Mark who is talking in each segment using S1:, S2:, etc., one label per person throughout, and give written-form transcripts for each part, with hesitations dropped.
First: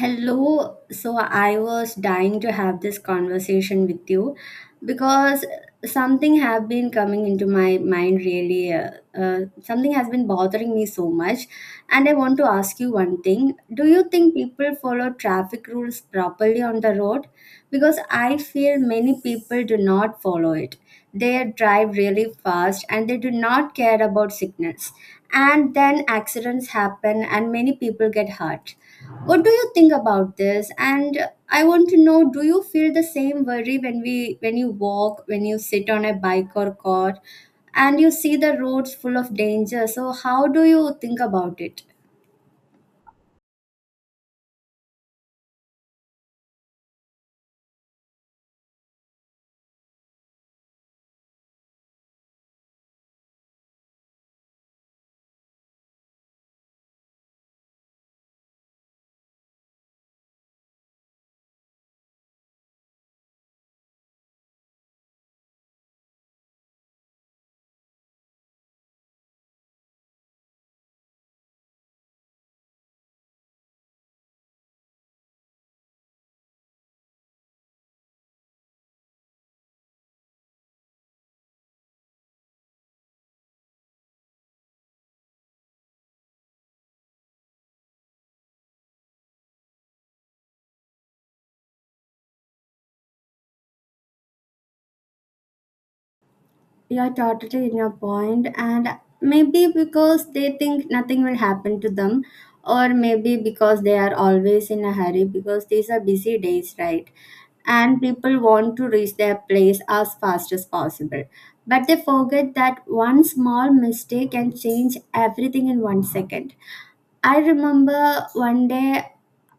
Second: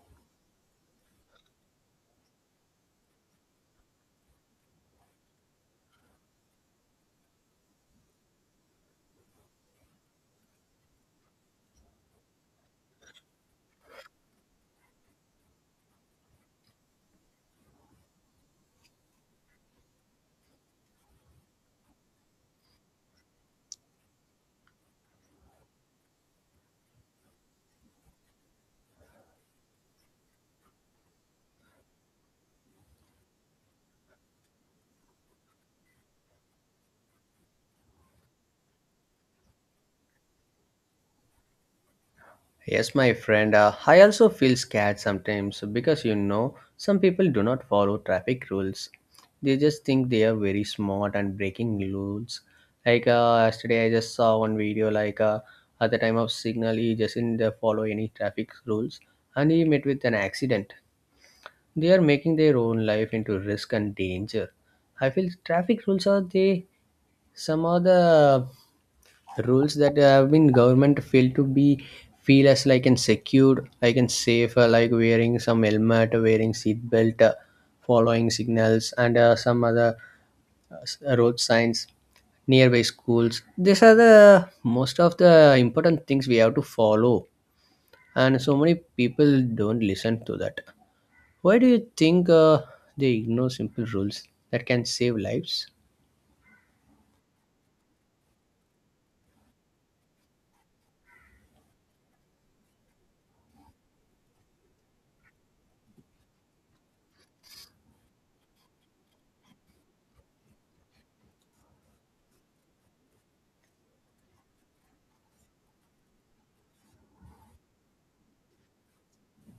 S1: Hello. So I was dying to have this conversation with you because something have been coming into my mind really something has been bothering me so much, and I want to ask you one thing. Do you think people follow traffic rules properly on the road? Because I feel many people do not follow it. They drive really fast and they do not care about signals, and then accidents happen and many people get hurt. What do you think about this? And I want to know, do you feel the same worry when we when you walk, when you sit on a bike or car, and you see the roads full of danger? So how do you think about it?
S2: Yes, my friend, I also feel scared sometimes because some people do not follow traffic rules. They just think they are very smart and breaking rules. Like yesterday, I just saw one video at the time of signal, he just didn't follow any traffic rules, and he met with an accident. They are making their own life into risk and danger. I feel traffic rules are they some other rules that have been government feel to be feel as like and secured like and safe, like wearing some helmet, wearing seat belt, following signals, and some other road signs nearby schools. These are the most of the important things we have to follow, and so many people don't listen to that. Why do you think they ignore simple rules that can save lives?
S1: You're totally in your point, and maybe because they think nothing will happen to them, or maybe because they are always in a hurry because these are busy days, right? And people want to reach their place as fast as possible. But they forget that one small mistake can change everything in one second. I remember one day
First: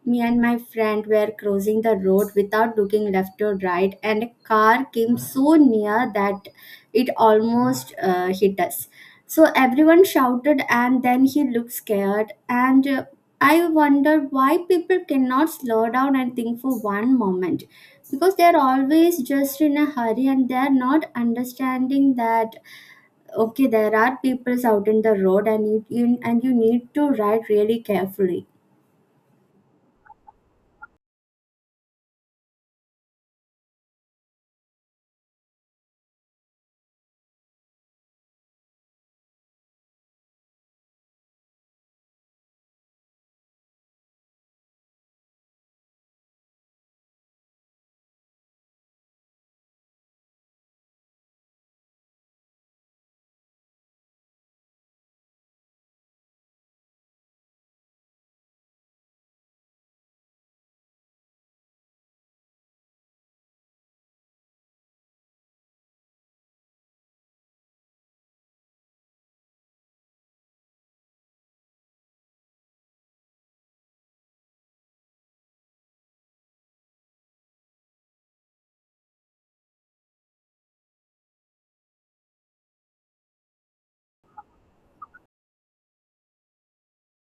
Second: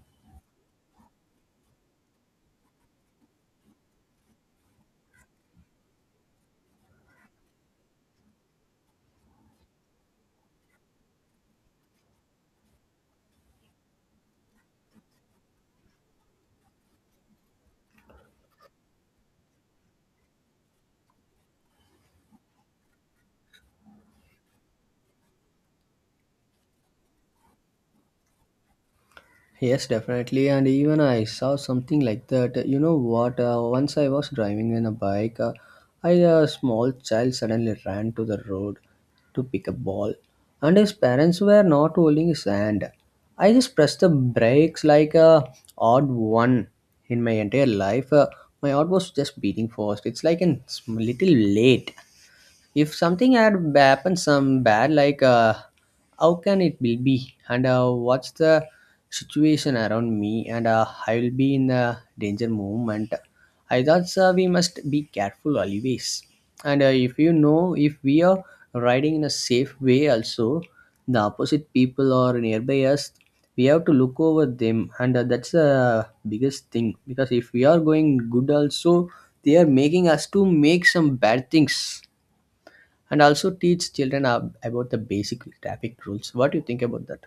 S1: me and my friend were crossing the road without looking left or right, and a car came so near that it almost hit us. So everyone shouted, and then he looked scared. And I wondered why people cannot slow down and think for one moment, because they are always just in a hurry and they are not understanding that okay, there are people out in the road and you and you need to ride really carefully.
S2: Yes, definitely. And even I saw something like that. You know what? Once I was driving in a bike, I a small child suddenly ran to the road to pick a ball, and his parents were not holding his hand. I just pressed the brakes like a odd one in my entire life. My heart was just beating fast. It's like a little late, if something had happened some bad, how can it will be, and what's the situation around me, and I will be in a danger moment. I thought, sir, we must be careful always, and if you know if we are riding in a safe way also, the opposite people or nearby us we have to look over them, and that's the biggest thing, because if we are going good also they are making us to make some bad things. And also teach children about the basic traffic rules. What do you think about that?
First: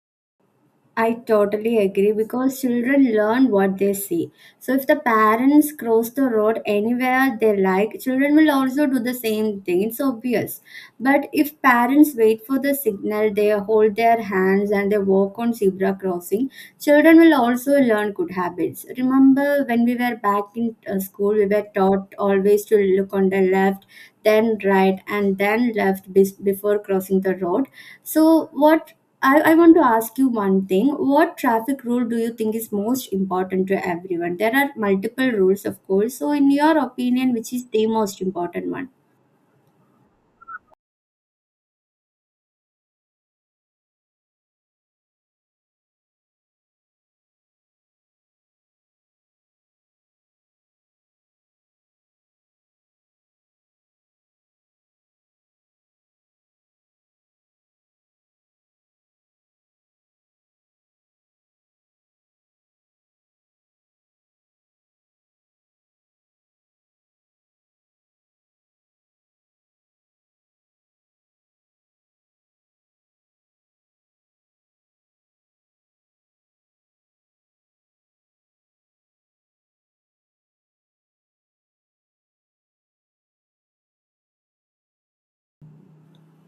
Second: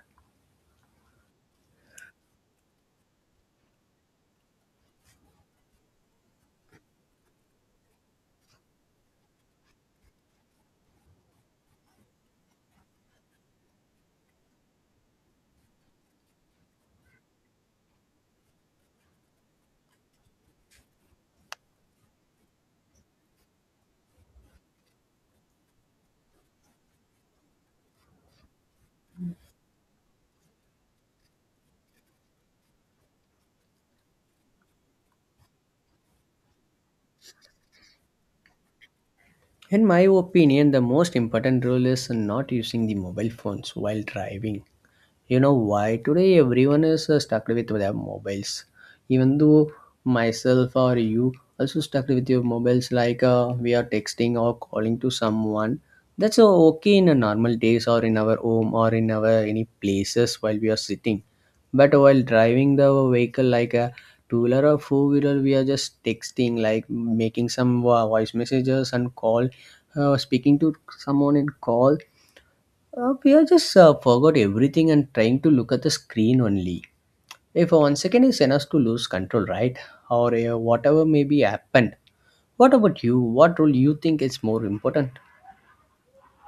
S1: I totally agree because children learn what they see. So if the parents cross the road anywhere they like, children will also do the same thing. It's obvious. But if parents wait for the signal, they hold their hands and they walk on zebra crossing, children will also learn good habits. Remember when we were back in school, we were taught always to look on the left, then right, and then left before crossing the road. So what I want to ask you one thing. What traffic rule do you think is most important to everyone? There are multiple rules, of course. So, in your opinion, which is the most important one?
S2: In my opinion, the most important rule is not using the mobile phones while driving. You know why? Today, everyone is stuck with their mobiles. Even though myself or you also stuck with your mobiles, we are texting or calling to someone. That's okay in a normal days or in our home or in our any places while we are sitting. But while driving the vehicle like a two wheeler or four wheeler, we are just texting, like making some voice messages and call, speaking to someone in call, we are just forgot everything and trying to look at the screen only. If 1 second is enough to lose control, right? Or whatever may be happened. What about you? What role you think is more important?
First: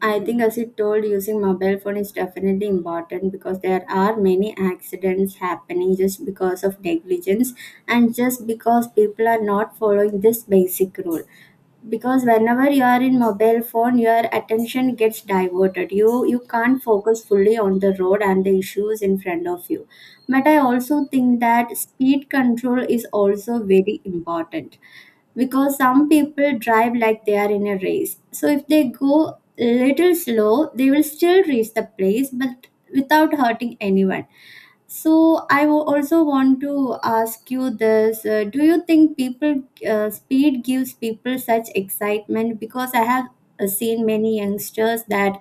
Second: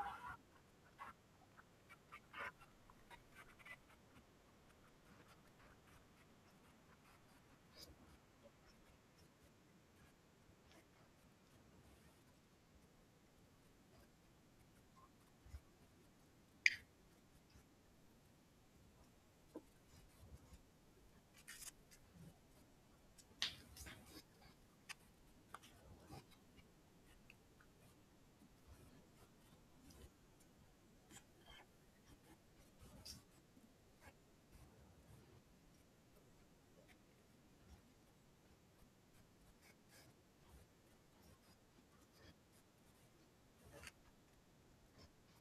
S1: I think, as you told, using mobile phone is definitely important because there are many accidents happening just because of negligence and just because people are not following this basic rule. Because whenever you are in mobile phone your attention gets diverted, you can't focus fully on the road and the issues in front of you. But I also think that speed control is also very important, because some people drive like they are in a race. So if they go little slow they will still reach the place, but without hurting anyone. So I also want to ask you this: Do you think people, speed gives people such excitement? Because I have seen many youngsters that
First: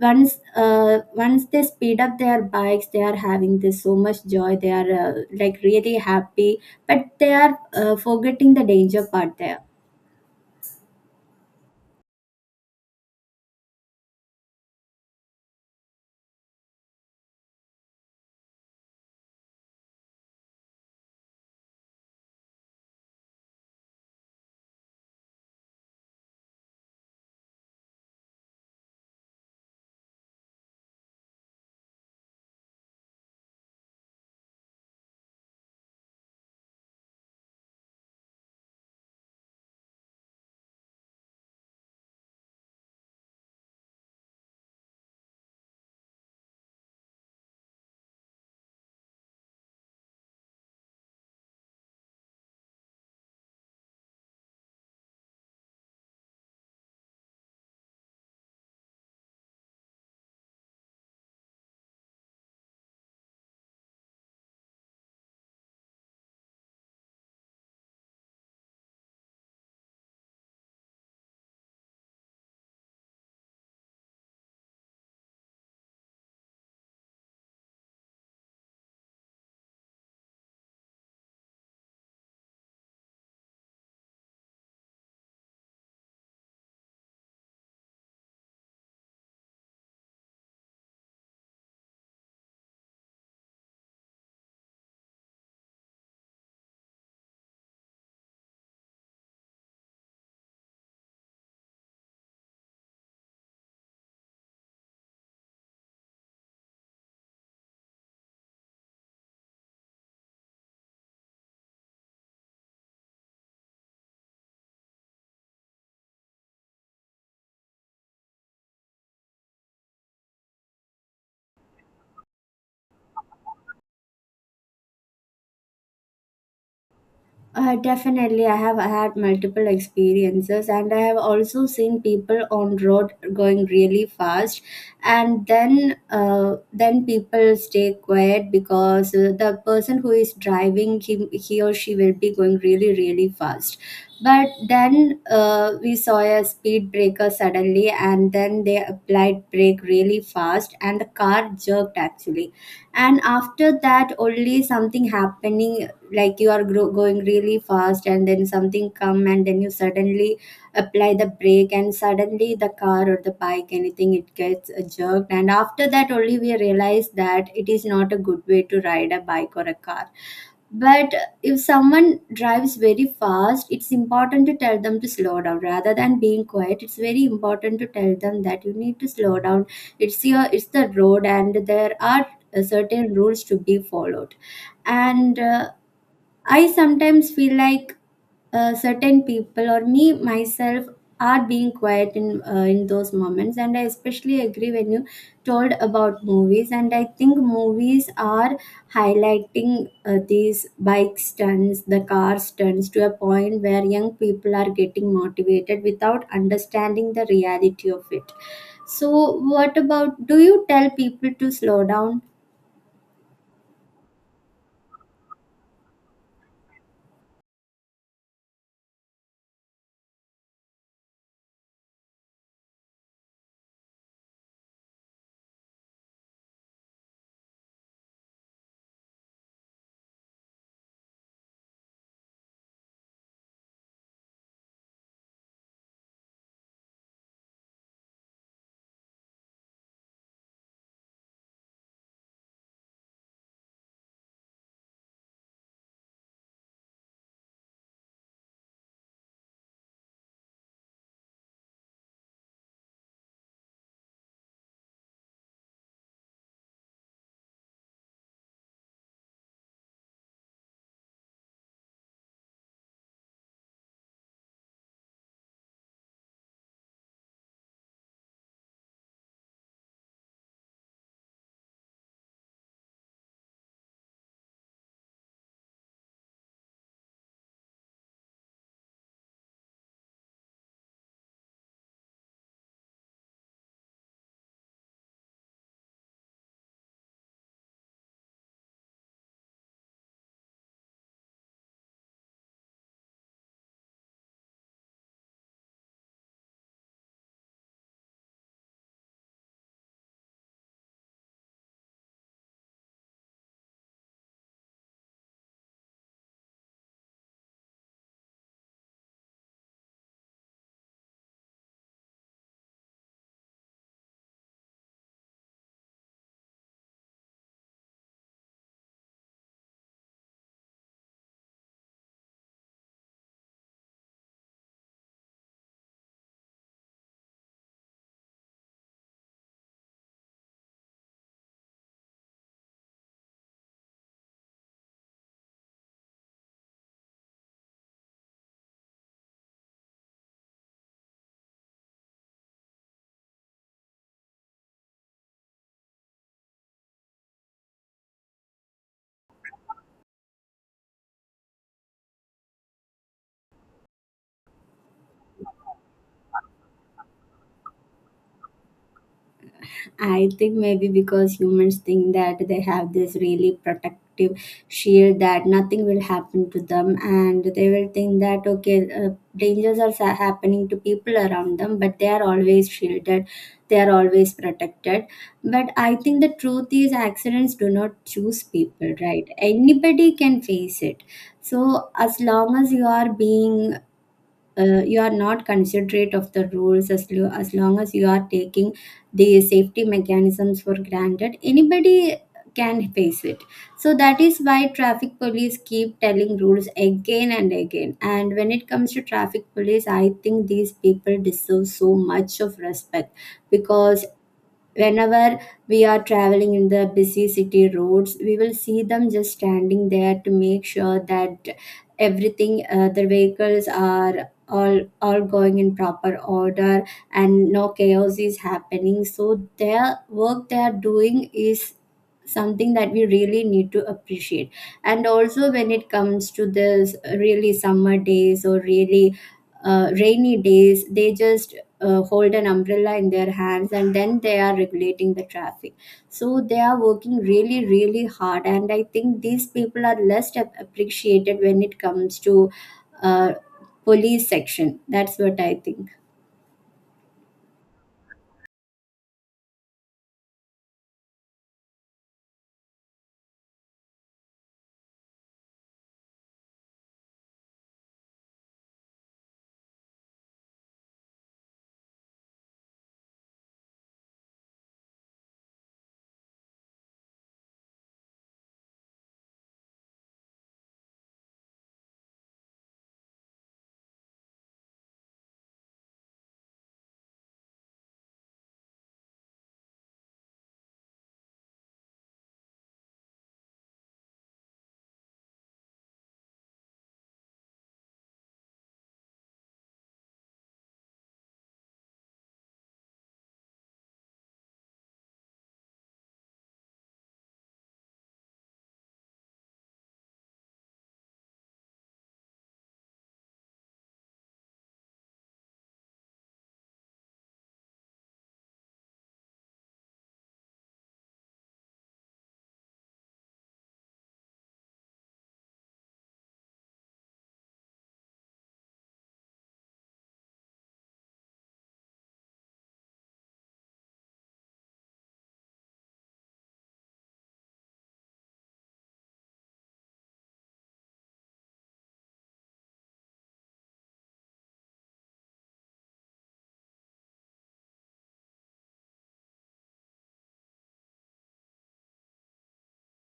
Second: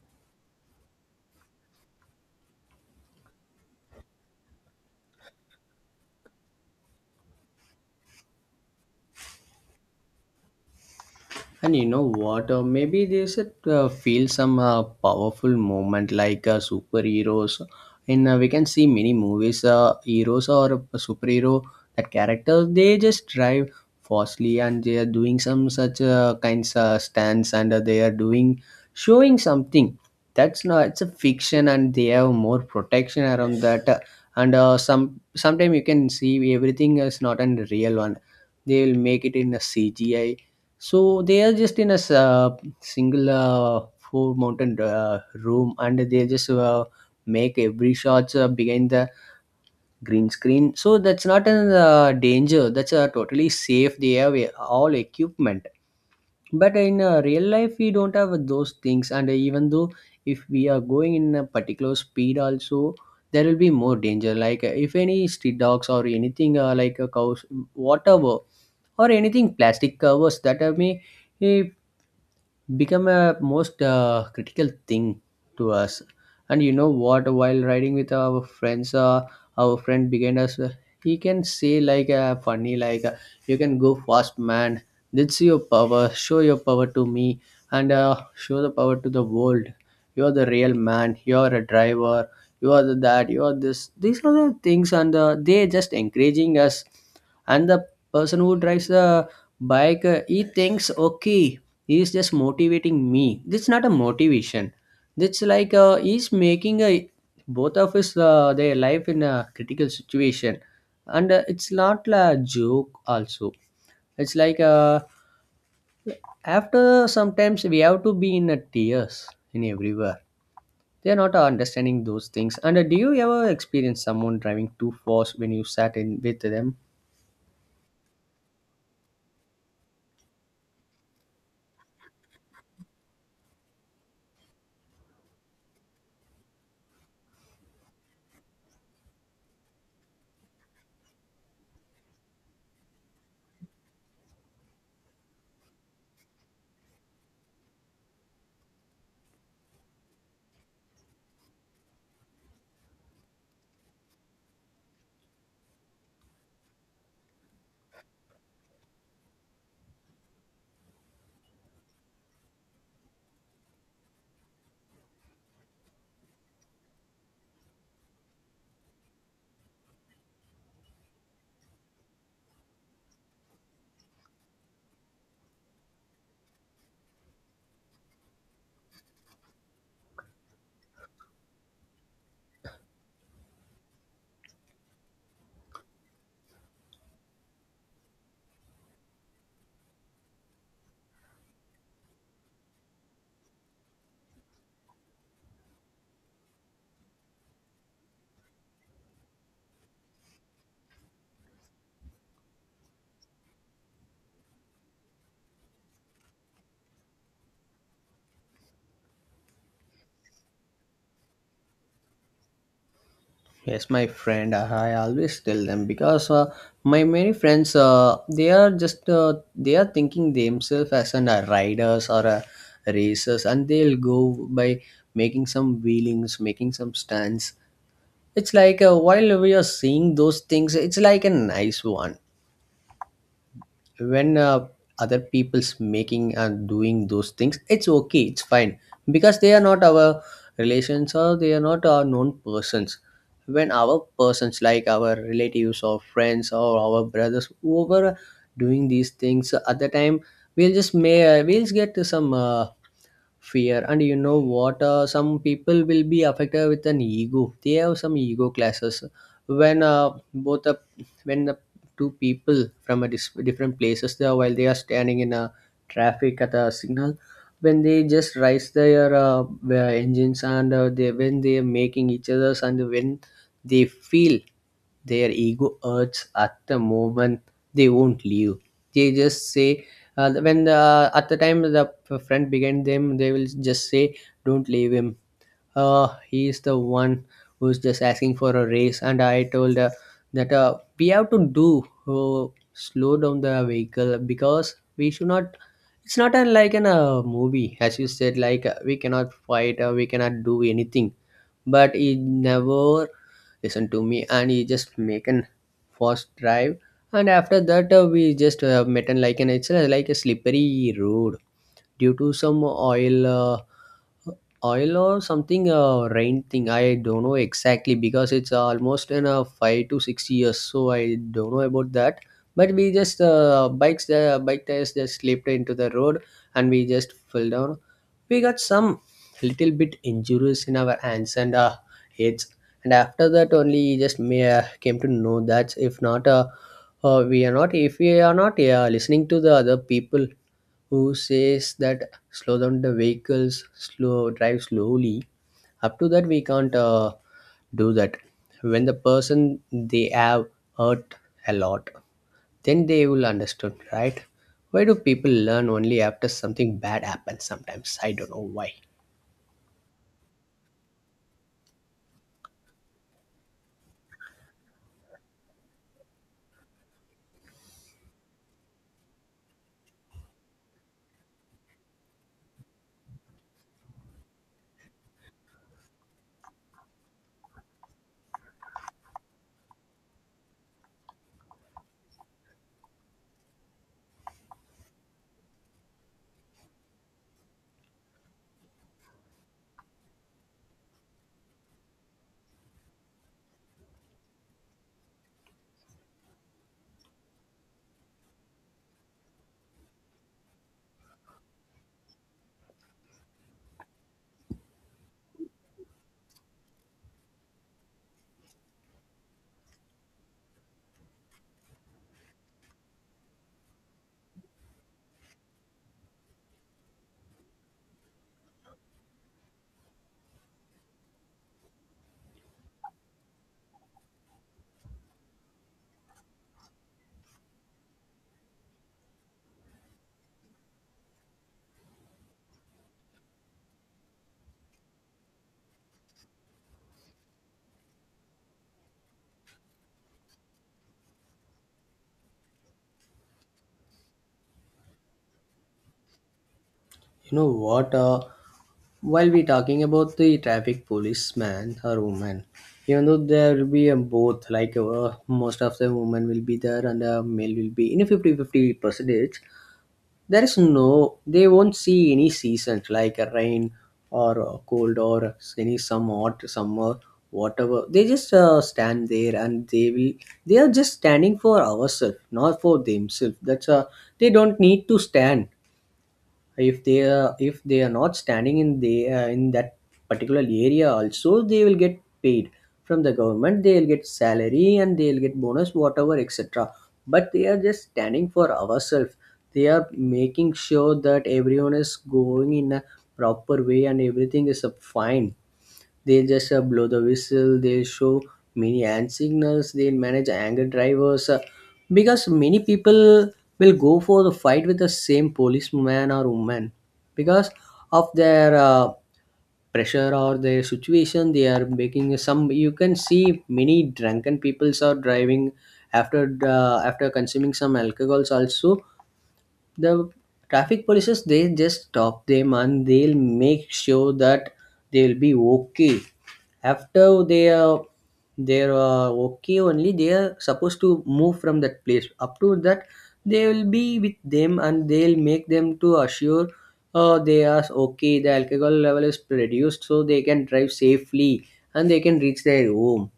S1: once they speed up their bikes, they are having this so much joy. They are like really happy, but they are forgetting the danger part there.
S2: And you know what? Maybe they should feel some powerful moment superheroes. And we can see many movies, heroes or a superhero, that characters they just drive fastly, and they are doing some such kinds of stunts, and they are doing showing something. That's not, it's a fiction and they have more protection around that. And some sometime you can see everything is not a real one. They will make it in a CGI, so they are just in a single, four mountain room, and they just make every shot behind the green screen. So that's not a danger. That's totally safe. They have all equipment. But in real life, we don't have those things. And even though if we are going in a particular speed, also there will be more danger. If any street dogs or anything like a cows, whatever, or anything plastic covers that have may eh, become a most critical thing to us. And you know what, while riding with our friends, our friend behind us, he can say funny, you can go fast, man, that's your power, show your power to me, and show the power to the world, you are the real man, you are a driver, you are the that, you are this, these are the things, and they just encouraging us. And the person who drives the bike, he thinks okay, he's just motivating me, this is not a motivation, that's he's making a both of us their life in a critical situation. And it's not a joke also, it's after sometimes we have to be in a tears in everywhere, they are not understanding those things. And do you ever experience someone driving too fast when you sat in with them?
S1: Definitely, I have had multiple experiences, and I have also seen people on road going really fast, and then people stay quiet because the person who is driving he or she will be going really really fast. But then we saw a speed breaker suddenly, and then they applied brake really fast, and the car jerked actually. And after that only something happening, like you are going really fast and then something come and then you suddenly apply the brake, and suddenly the car or the bike, anything, it gets jerked. And after that only we realize that it is not a good way to ride a bike or a car. But if someone drives very fast, it's important to tell them to slow down rather than being quiet. It's very important to tell them that you need to slow down. It's your, it's the road and there are certain rules to be followed. And I sometimes feel like certain people or me myself are being quiet in those moments, and I especially agree when you told about movies. And I think movies are highlighting these bike stunts, the car stunts, to a point where young people are getting motivated without understanding the reality of it. So, what about, do you tell people to slow down?
S2: Yes, my friend, I always tell them because my many friends, they are thinking themselves as riders or racers, and they'll go by making some wheelings, making some stunts. It's while we are seeing those things, it's like a nice one. When other people's making and doing those things, it's okay, it's fine, because they are not our relations or they are not our known persons. When our persons, like our relatives or friends or our brothers, whoever doing these things at the time, we'll just may we'll get some fear. And you know what, some people will be affected with an ego, they have some ego classes. When both the when the two people from a different places there, while they are standing in a traffic at a signal, when they just raise their engines, and they when they are making each other's, and when they feel their ego hurts at the moment, they won't leave. They just say, uh, when the, at the time the friend behind them, they will just say, don't leave him, he's the one who's just asking for a raise. And I told her that we have to do, uh, slow down the vehicle, because we should not. It's not a, like in a movie as you said, we cannot fight, we cannot do anything. But he never listened to me, and he just make an fast drive. And after that we just met, and like, and it's like a slippery road, due to some oil or something, rain thing, I don't know exactly, because it's almost in a 5 to 6 years, so I don't know about that. But we just bikes the bike tires just slipped into the road. And we just fell down. We got some little bit injuries in our hands and heads. And after that only, just may came to know that, if not we are not if we are not listening to the other people who says that, slow down the vehicles, slow, drive slowly, up to that we can't do that. When the person they have hurt a lot, then they will understand, right? Why do people learn only after something bad happens sometimes? I don't know why.
S1: I think maybe because humans think that they have this really protective shield that nothing will happen to them, and they will think that okay, dangers are happening to people around them, but they are always shielded, they are always protected. But I think the truth is, accidents do not choose people, right? Anybody can face it. So, as long as you are being you are not considerate of the rules, as as long as you are taking the safety mechanisms for granted, anybody can face it. So that is why traffic police keep telling rules again and again. And when it comes to traffic police, I think these people deserve so much of respect, because whenever we are traveling in the busy city roads we will see them just standing there to make sure that everything, their vehicles, are all going in proper order and no chaos is happening. So their work they are doing is something that we really need to appreciate. And also when it comes to this really summer days or really rainy days, they just hold an umbrella in their hands and then they are regulating the traffic. So they are working really really hard, and I think these people are less appreciated when it comes to uh, police section, that's what I think.
S2: You know what? While we talking about the traffic policeman or woman, even though there will be a both, most of the women will be there and the male will be in a fifty-fifty percentage, there is no, they won't see any seasons like a rain or cold or any some hot summer, whatever. They just stand there, and they are just standing for ourselves, not for themselves. That's they don't need to stand, if they are not standing in the in that particular area also, they will get paid from the government, they will get salary, and they will get bonus whatever, etc. But they are just standing for ourselves, they are making sure that everyone is going in a proper way, and everything is fine. They just blow the whistle, they show many hand signals, they manage anger drivers. Because many people will go for the fight with the same policeman or woman because of their pressure or their situation they are making some. You can see many drunken peoples are driving after after consuming some alcohols also. The traffic polices, they just stop them and they'll make sure that they'll be okay. After they are okay only, they are supposed to move from that place. Up to that they will be with them and they'll make them to assure they are okay, the alcohol level is reduced, so they can drive safely and they can reach their home.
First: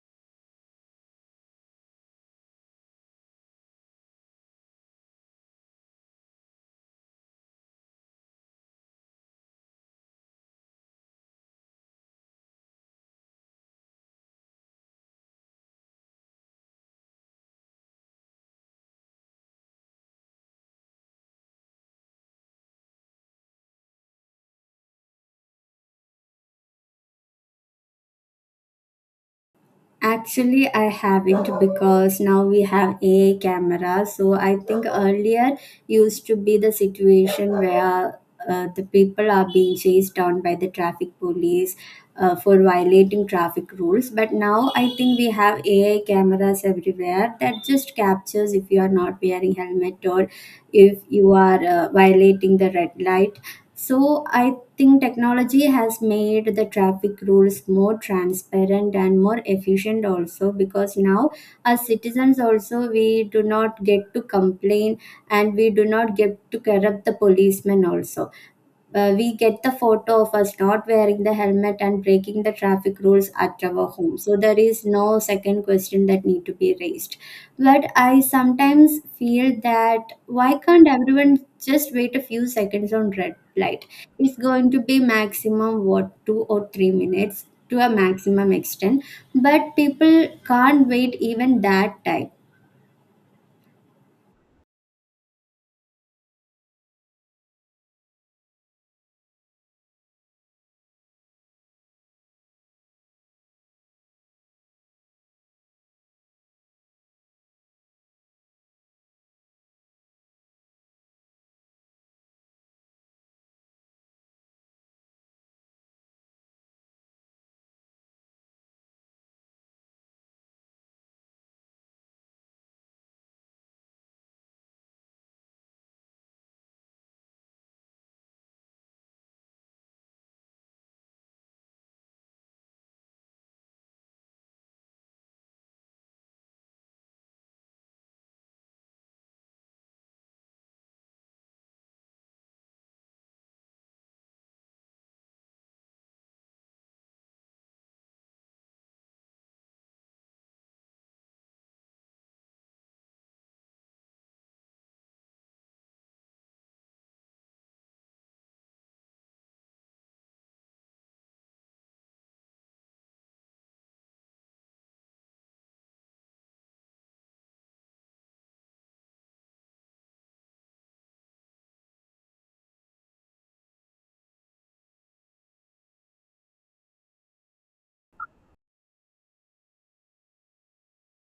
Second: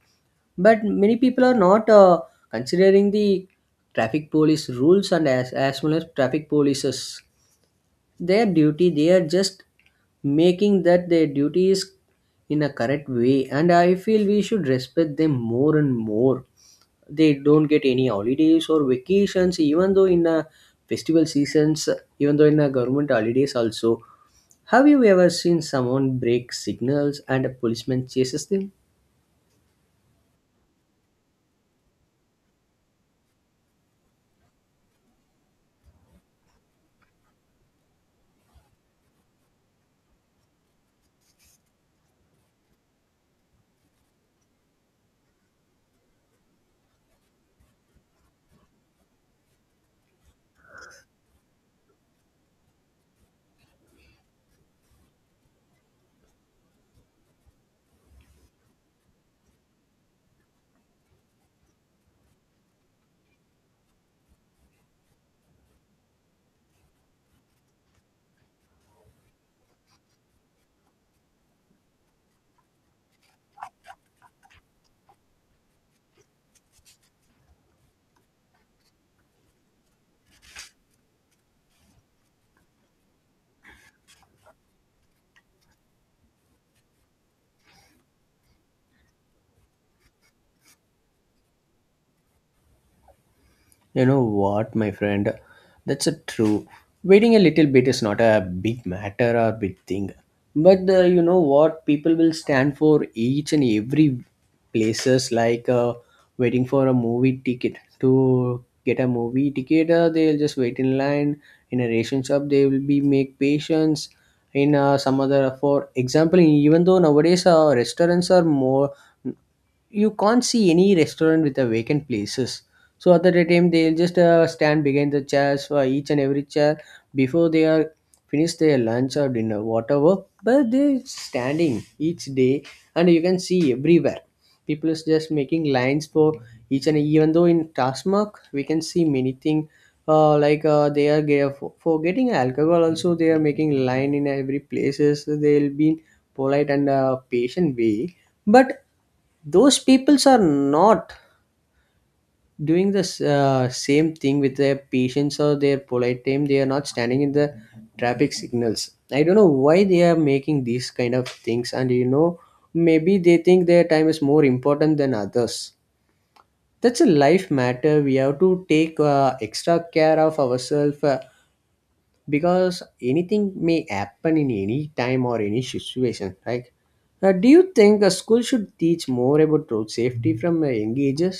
S2: But many people are not considering the traffic police rules, and as well as traffic polices, their duty, they are just making that their duty is in a correct way. And I feel we should respect them more and more. They don't get any holidays or vacations, even though in a festival seasons, even though in a government holidays also. Have you ever seen someone break signals and a policeman chases them?
S1: Actually, I haven't, because now we have a camera. So I think earlier used to be the situation where the people are being chased down by the traffic police for violating traffic rules. But now I think we have AI cameras everywhere that just captures if you are not wearing helmet or if you are violating the red light. So I think technology has made the traffic rules more transparent and more efficient also, because now as citizens also we do not get to complain, and we do not get to corrupt the policemen also. We get the photo of us not wearing the helmet and breaking the traffic rules at our home. So there is no second question that need to be raised. But I sometimes feel that why can't everyone just wait a few seconds on red light? It's going to be maximum what, two or three minutes to a maximum extent, but people can't wait even that time.
S2: You know what, my friend? That's a true. Waiting a little bit is not a big matter or big thing. But you know what? People will stand for each and every places, like waiting for a movie ticket to get a movie ticket. They'll just wait in line. In a ration shop, they will be make patience. In some other, for example, even though nowadays restaurants are more, you can't see any restaurant with a vacant places. So at the time they'll just stand behind the chairs for each and every chair before they are finish their lunch or dinner, whatever. But they're standing each day, and you can see everywhere people is just making lines for each, and even though in Tasmak we can see many things. Like they are for getting alcohol also, they are making line. In every places they'll be polite and patient way. But those peoples are not doing the same thing with their patience or their polite time. They are not standing in the traffic signals. I don't know why they are making these kind of things. And you know, maybe they think their time is more important than others. That's a life matter. We have to take extra care of ourselves, because anything may happen in any time or any situation, right? Do you think a school should teach more about road safety from a young ages?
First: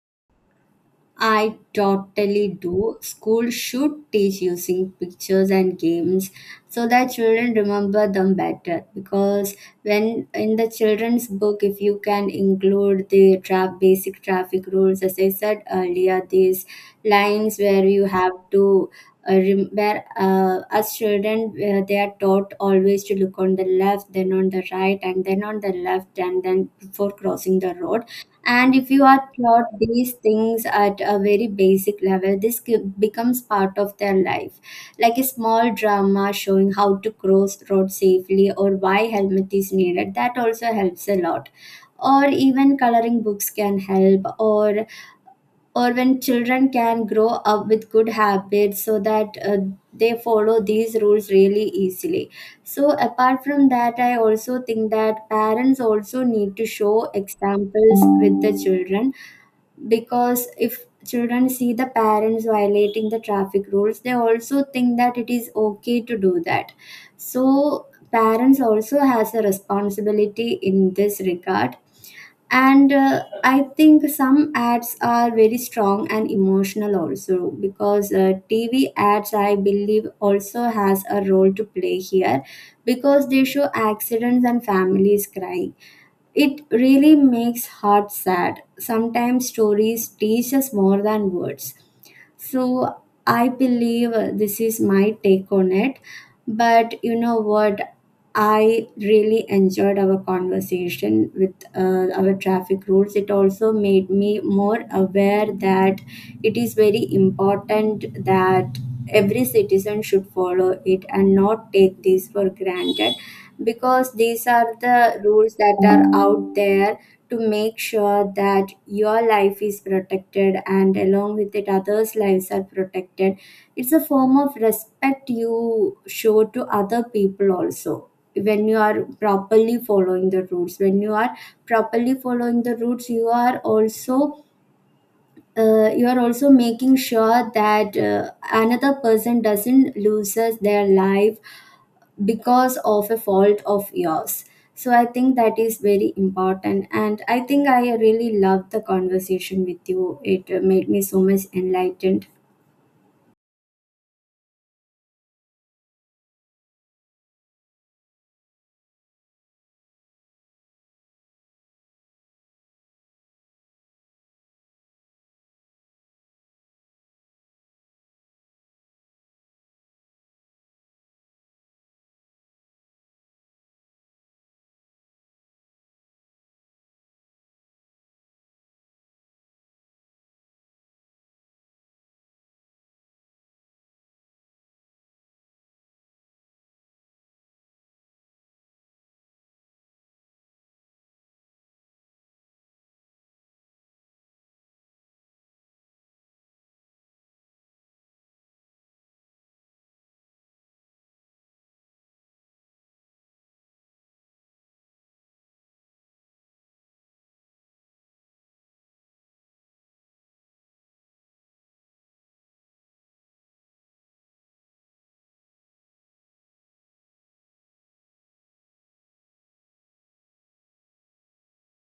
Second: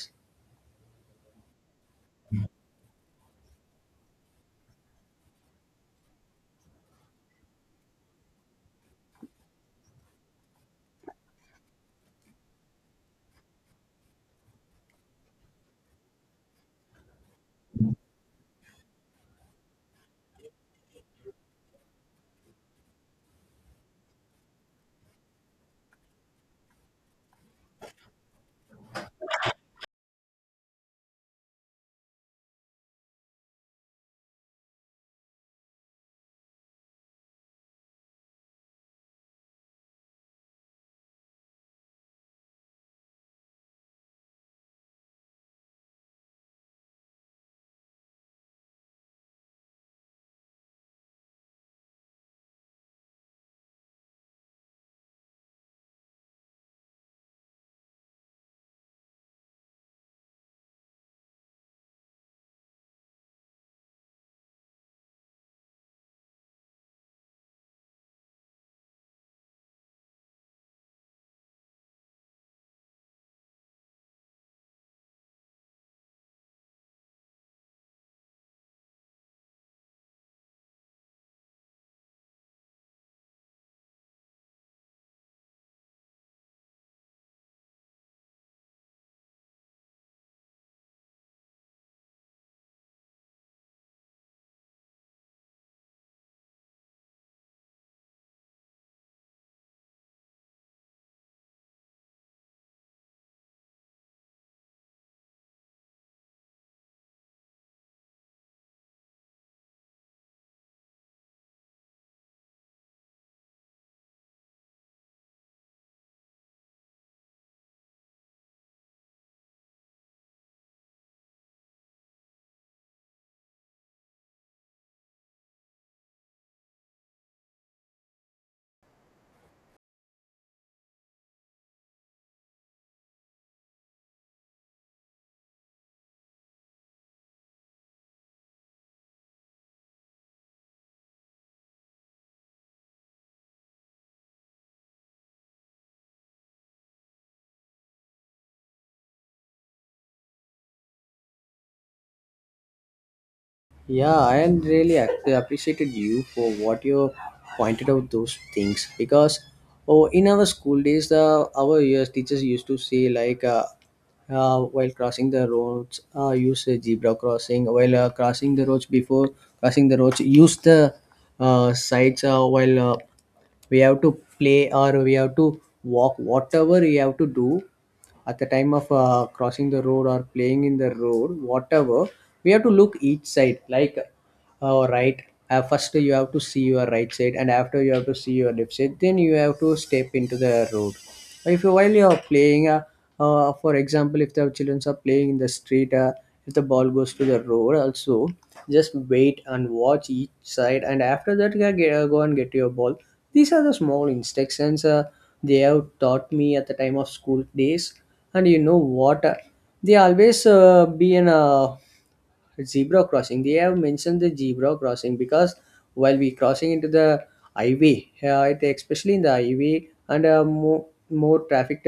S1: I totally do. School should teach using pictures and games so that children remember them better. Because when in the children's book, if you can include the basic traffic rules, as I said earlier, these lines where you have to rem- where as children they are taught always to look on the left, then on the right, and then on the left, and then before crossing the road. And if you are taught these things at a very basic level, this becomes part of their life, like a small drama showing how to cross road safely or why helmet is needed, that also helps a lot. Or even coloring books can help, or when children can grow up with good habits so that they follow these rules really easily. So apart from that, I also think that parents also need to show examples with the children, because if children see the parents violating the traffic rules they also think that it is okay to do that. So parents also has a responsibility in this regard. And I think some ads are very strong and emotional also, because TV ads I believe also has a role to play here, because they show accidents and families crying. It really makes heart sad. Sometimes stories teach us more than words. So I believe this is my take on it. But you know what, I really enjoyed our conversation with our traffic rules. It also made me more aware that it is very important that every citizen should follow it and not take these for granted, because these are the rules that are out there to make sure that your life is protected, and along with it others lives are protected. It's a form of respect you show to other people also. When you are properly following the rules, you are also making sure that another person doesn't loses their life because of a fault of yours. So I think that is very important, and I think I really loved the conversation with you. It made me so much enlightened.
S2: Yeah, I am really appreciated you for what you pointed out those things, because oh, in our school days, the our years teachers used to say like while crossing the roads, use a zebra crossing. While crossing the roads, before crossing the roads, use the sides. While we have to play or we have to walk, whatever we have to do, at the time of crossing the road or playing in the road, whatever, we have to look each side, like all right. First, you have to see your right side, and after you have to see your left side. Then you have to step into the road. If you, while you are playing, for example, if the children are playing in the street, if the ball goes to the road, also just wait and watch each side, and after that, you get, go and get your ball. These are the small instructions they have taught me at the time of school days. And you know what? They always be in a zebra crossing. They have mentioned the zebra crossing because while we crossing into the highway, it, especially in the highway and more trafficked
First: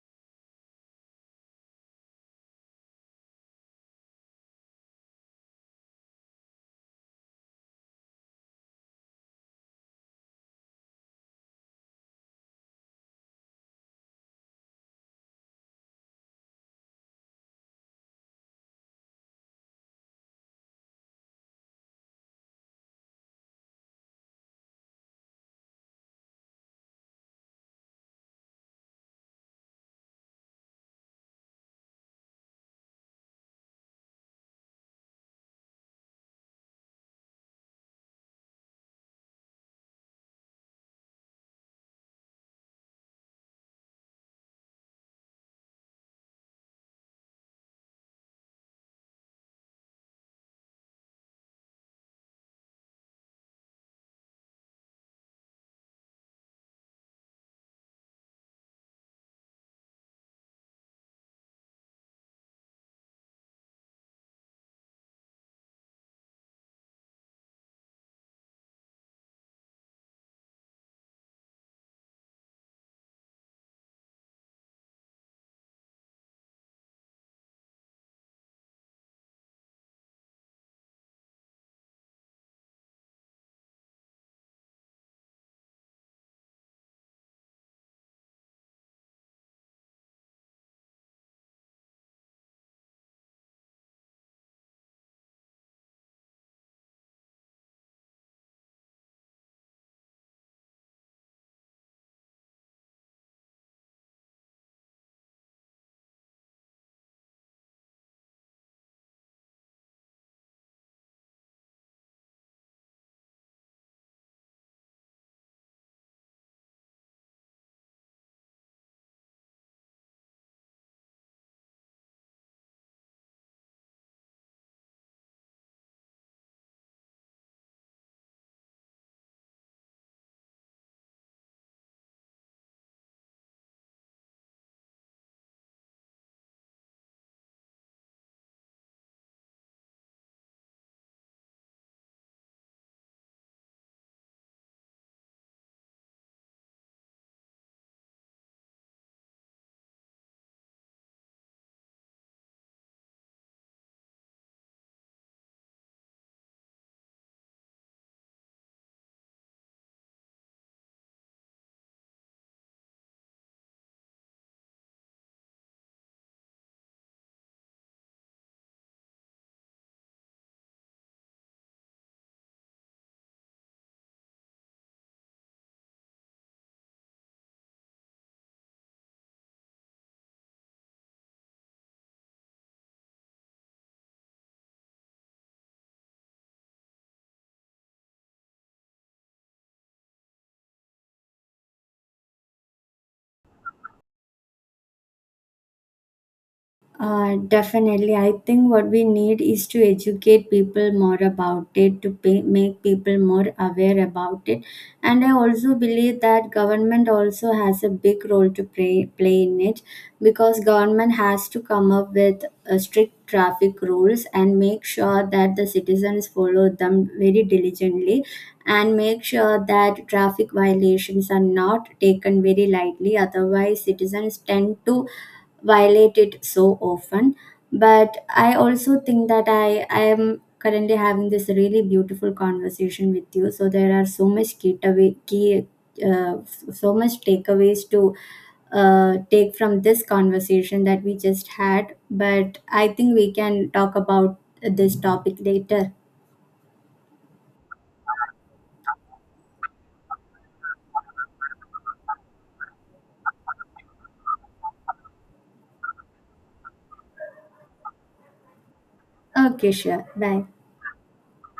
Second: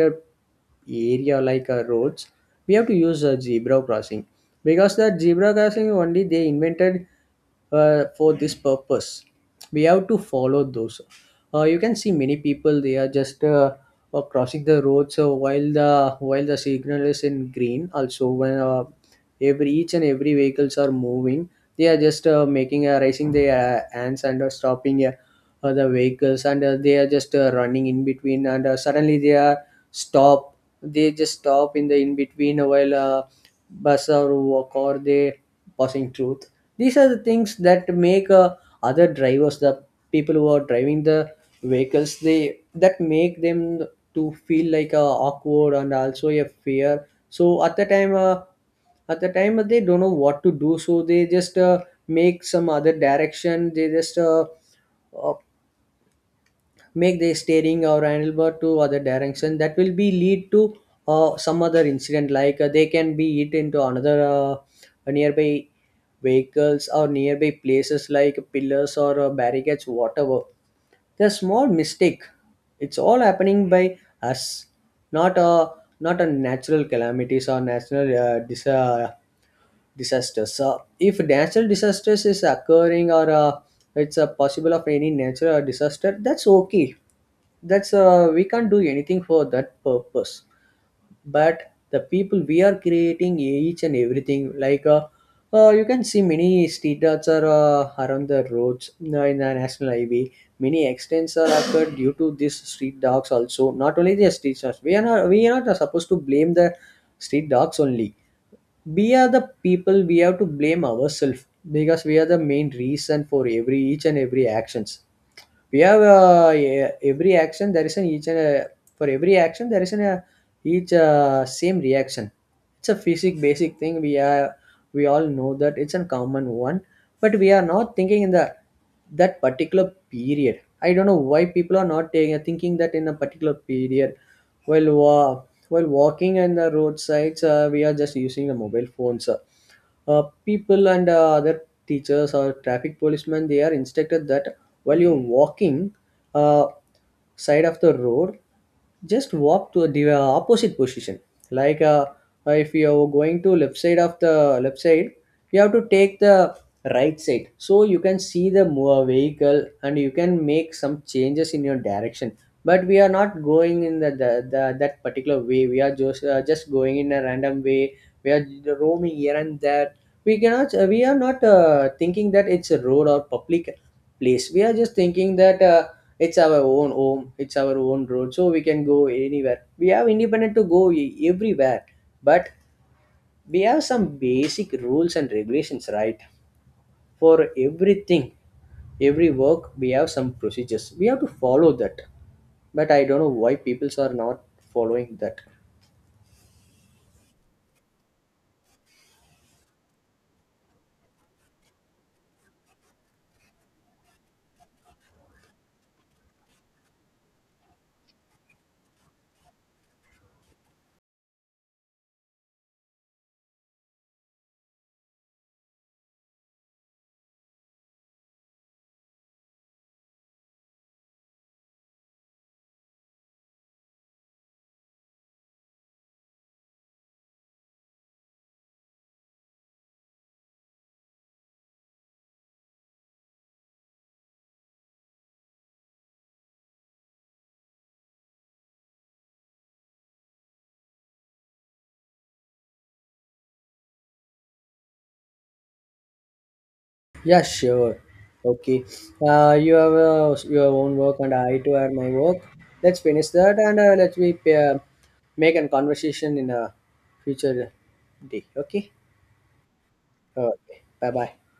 S2: area like roads, we have to use a zebra crossing, because that zebra crossing only they invented for this purpose. We have to follow those. You can see many people, they are just crossing the road, so while the signal is in green also, when every each and every vehicles are moving, they are just making, raising their hands and stopping, the vehicles, and they are just running in between, and suddenly they are stop. They just stop in the in between while bus or walk or they passing through. These are the things that make other drivers, the people who are driving the vehicles, they that make them to feel like awkward and also a fear. So at the time, at the time, they don't know what to do, so they just make some other direction. They just uh, make the steering or handlebar to other direction, that will be lead to some other incident, like they can be hit into another nearby vehicles or nearby places like pillars or barricades, whatever. The small mistake, it's all happening by us, not a not a natural calamities or natural disasters. So, if natural disasters is occurring, or it's a possible of any natural disaster, that's okay. That's We can't do anything for that purpose. But the people, we are creating each and everything, like. You can see many street arts are around the roads in the national highway. Many accidents are occurred due to these street dogs also. Not only the street dogs. We are not supposed to blame the street dogs only. We are the people. We have to blame ourselves, because we are the main reason for every each and every actions. We have every action there is an each, and a, for every action there is an a, each same reaction. It's a basic thing. We all know that, it's a common one, but we are not thinking in the that particular period. I don't know why people are not taking thinking that in a particular period. while wa- while walking on the roadsides, we are just using the mobile phones, uh, people, and other teachers or traffic policemen, they are instructed that while you're walking uh, side of the road, just walk to the opposite position, like if you are going to left side of the left side, you have to take the right side, so you can see the vehicle and you can make some changes in your direction. But we are not going in the that particular way. We are just going in a random way. We are roaming here and there. We are not thinking that it's a road or public place. We are just thinking that it's our own home, it's our own road, so we can go anywhere, we have independent to go everywhere. But we have some basic rules and regulations, right? For everything, every work, we have some procedures, we have to follow that. But I don't know why peoples are not following that.
S1: Definitely. I think what we need is to educate people more about it, to make people more aware about it. And I also believe that government also has a big role to play in it, because government has to come up with strict traffic rules and make sure that the citizens follow them very diligently, and make sure that traffic violations are not taken very lightly, otherwise citizens tend to violate it so often. But I also think that I am currently having this really beautiful conversation with you. So there are so much key uh, so much takeaways to take from this conversation that we just had. But I think we can talk about this topic later.
S2: Yeah, sure. Okay. You have your own work, and I too have my work. Let's finish that, and let's we make a conversation in a future day, okay?
S1: Okay, sure. Bye.
S2: Okay, bye bye.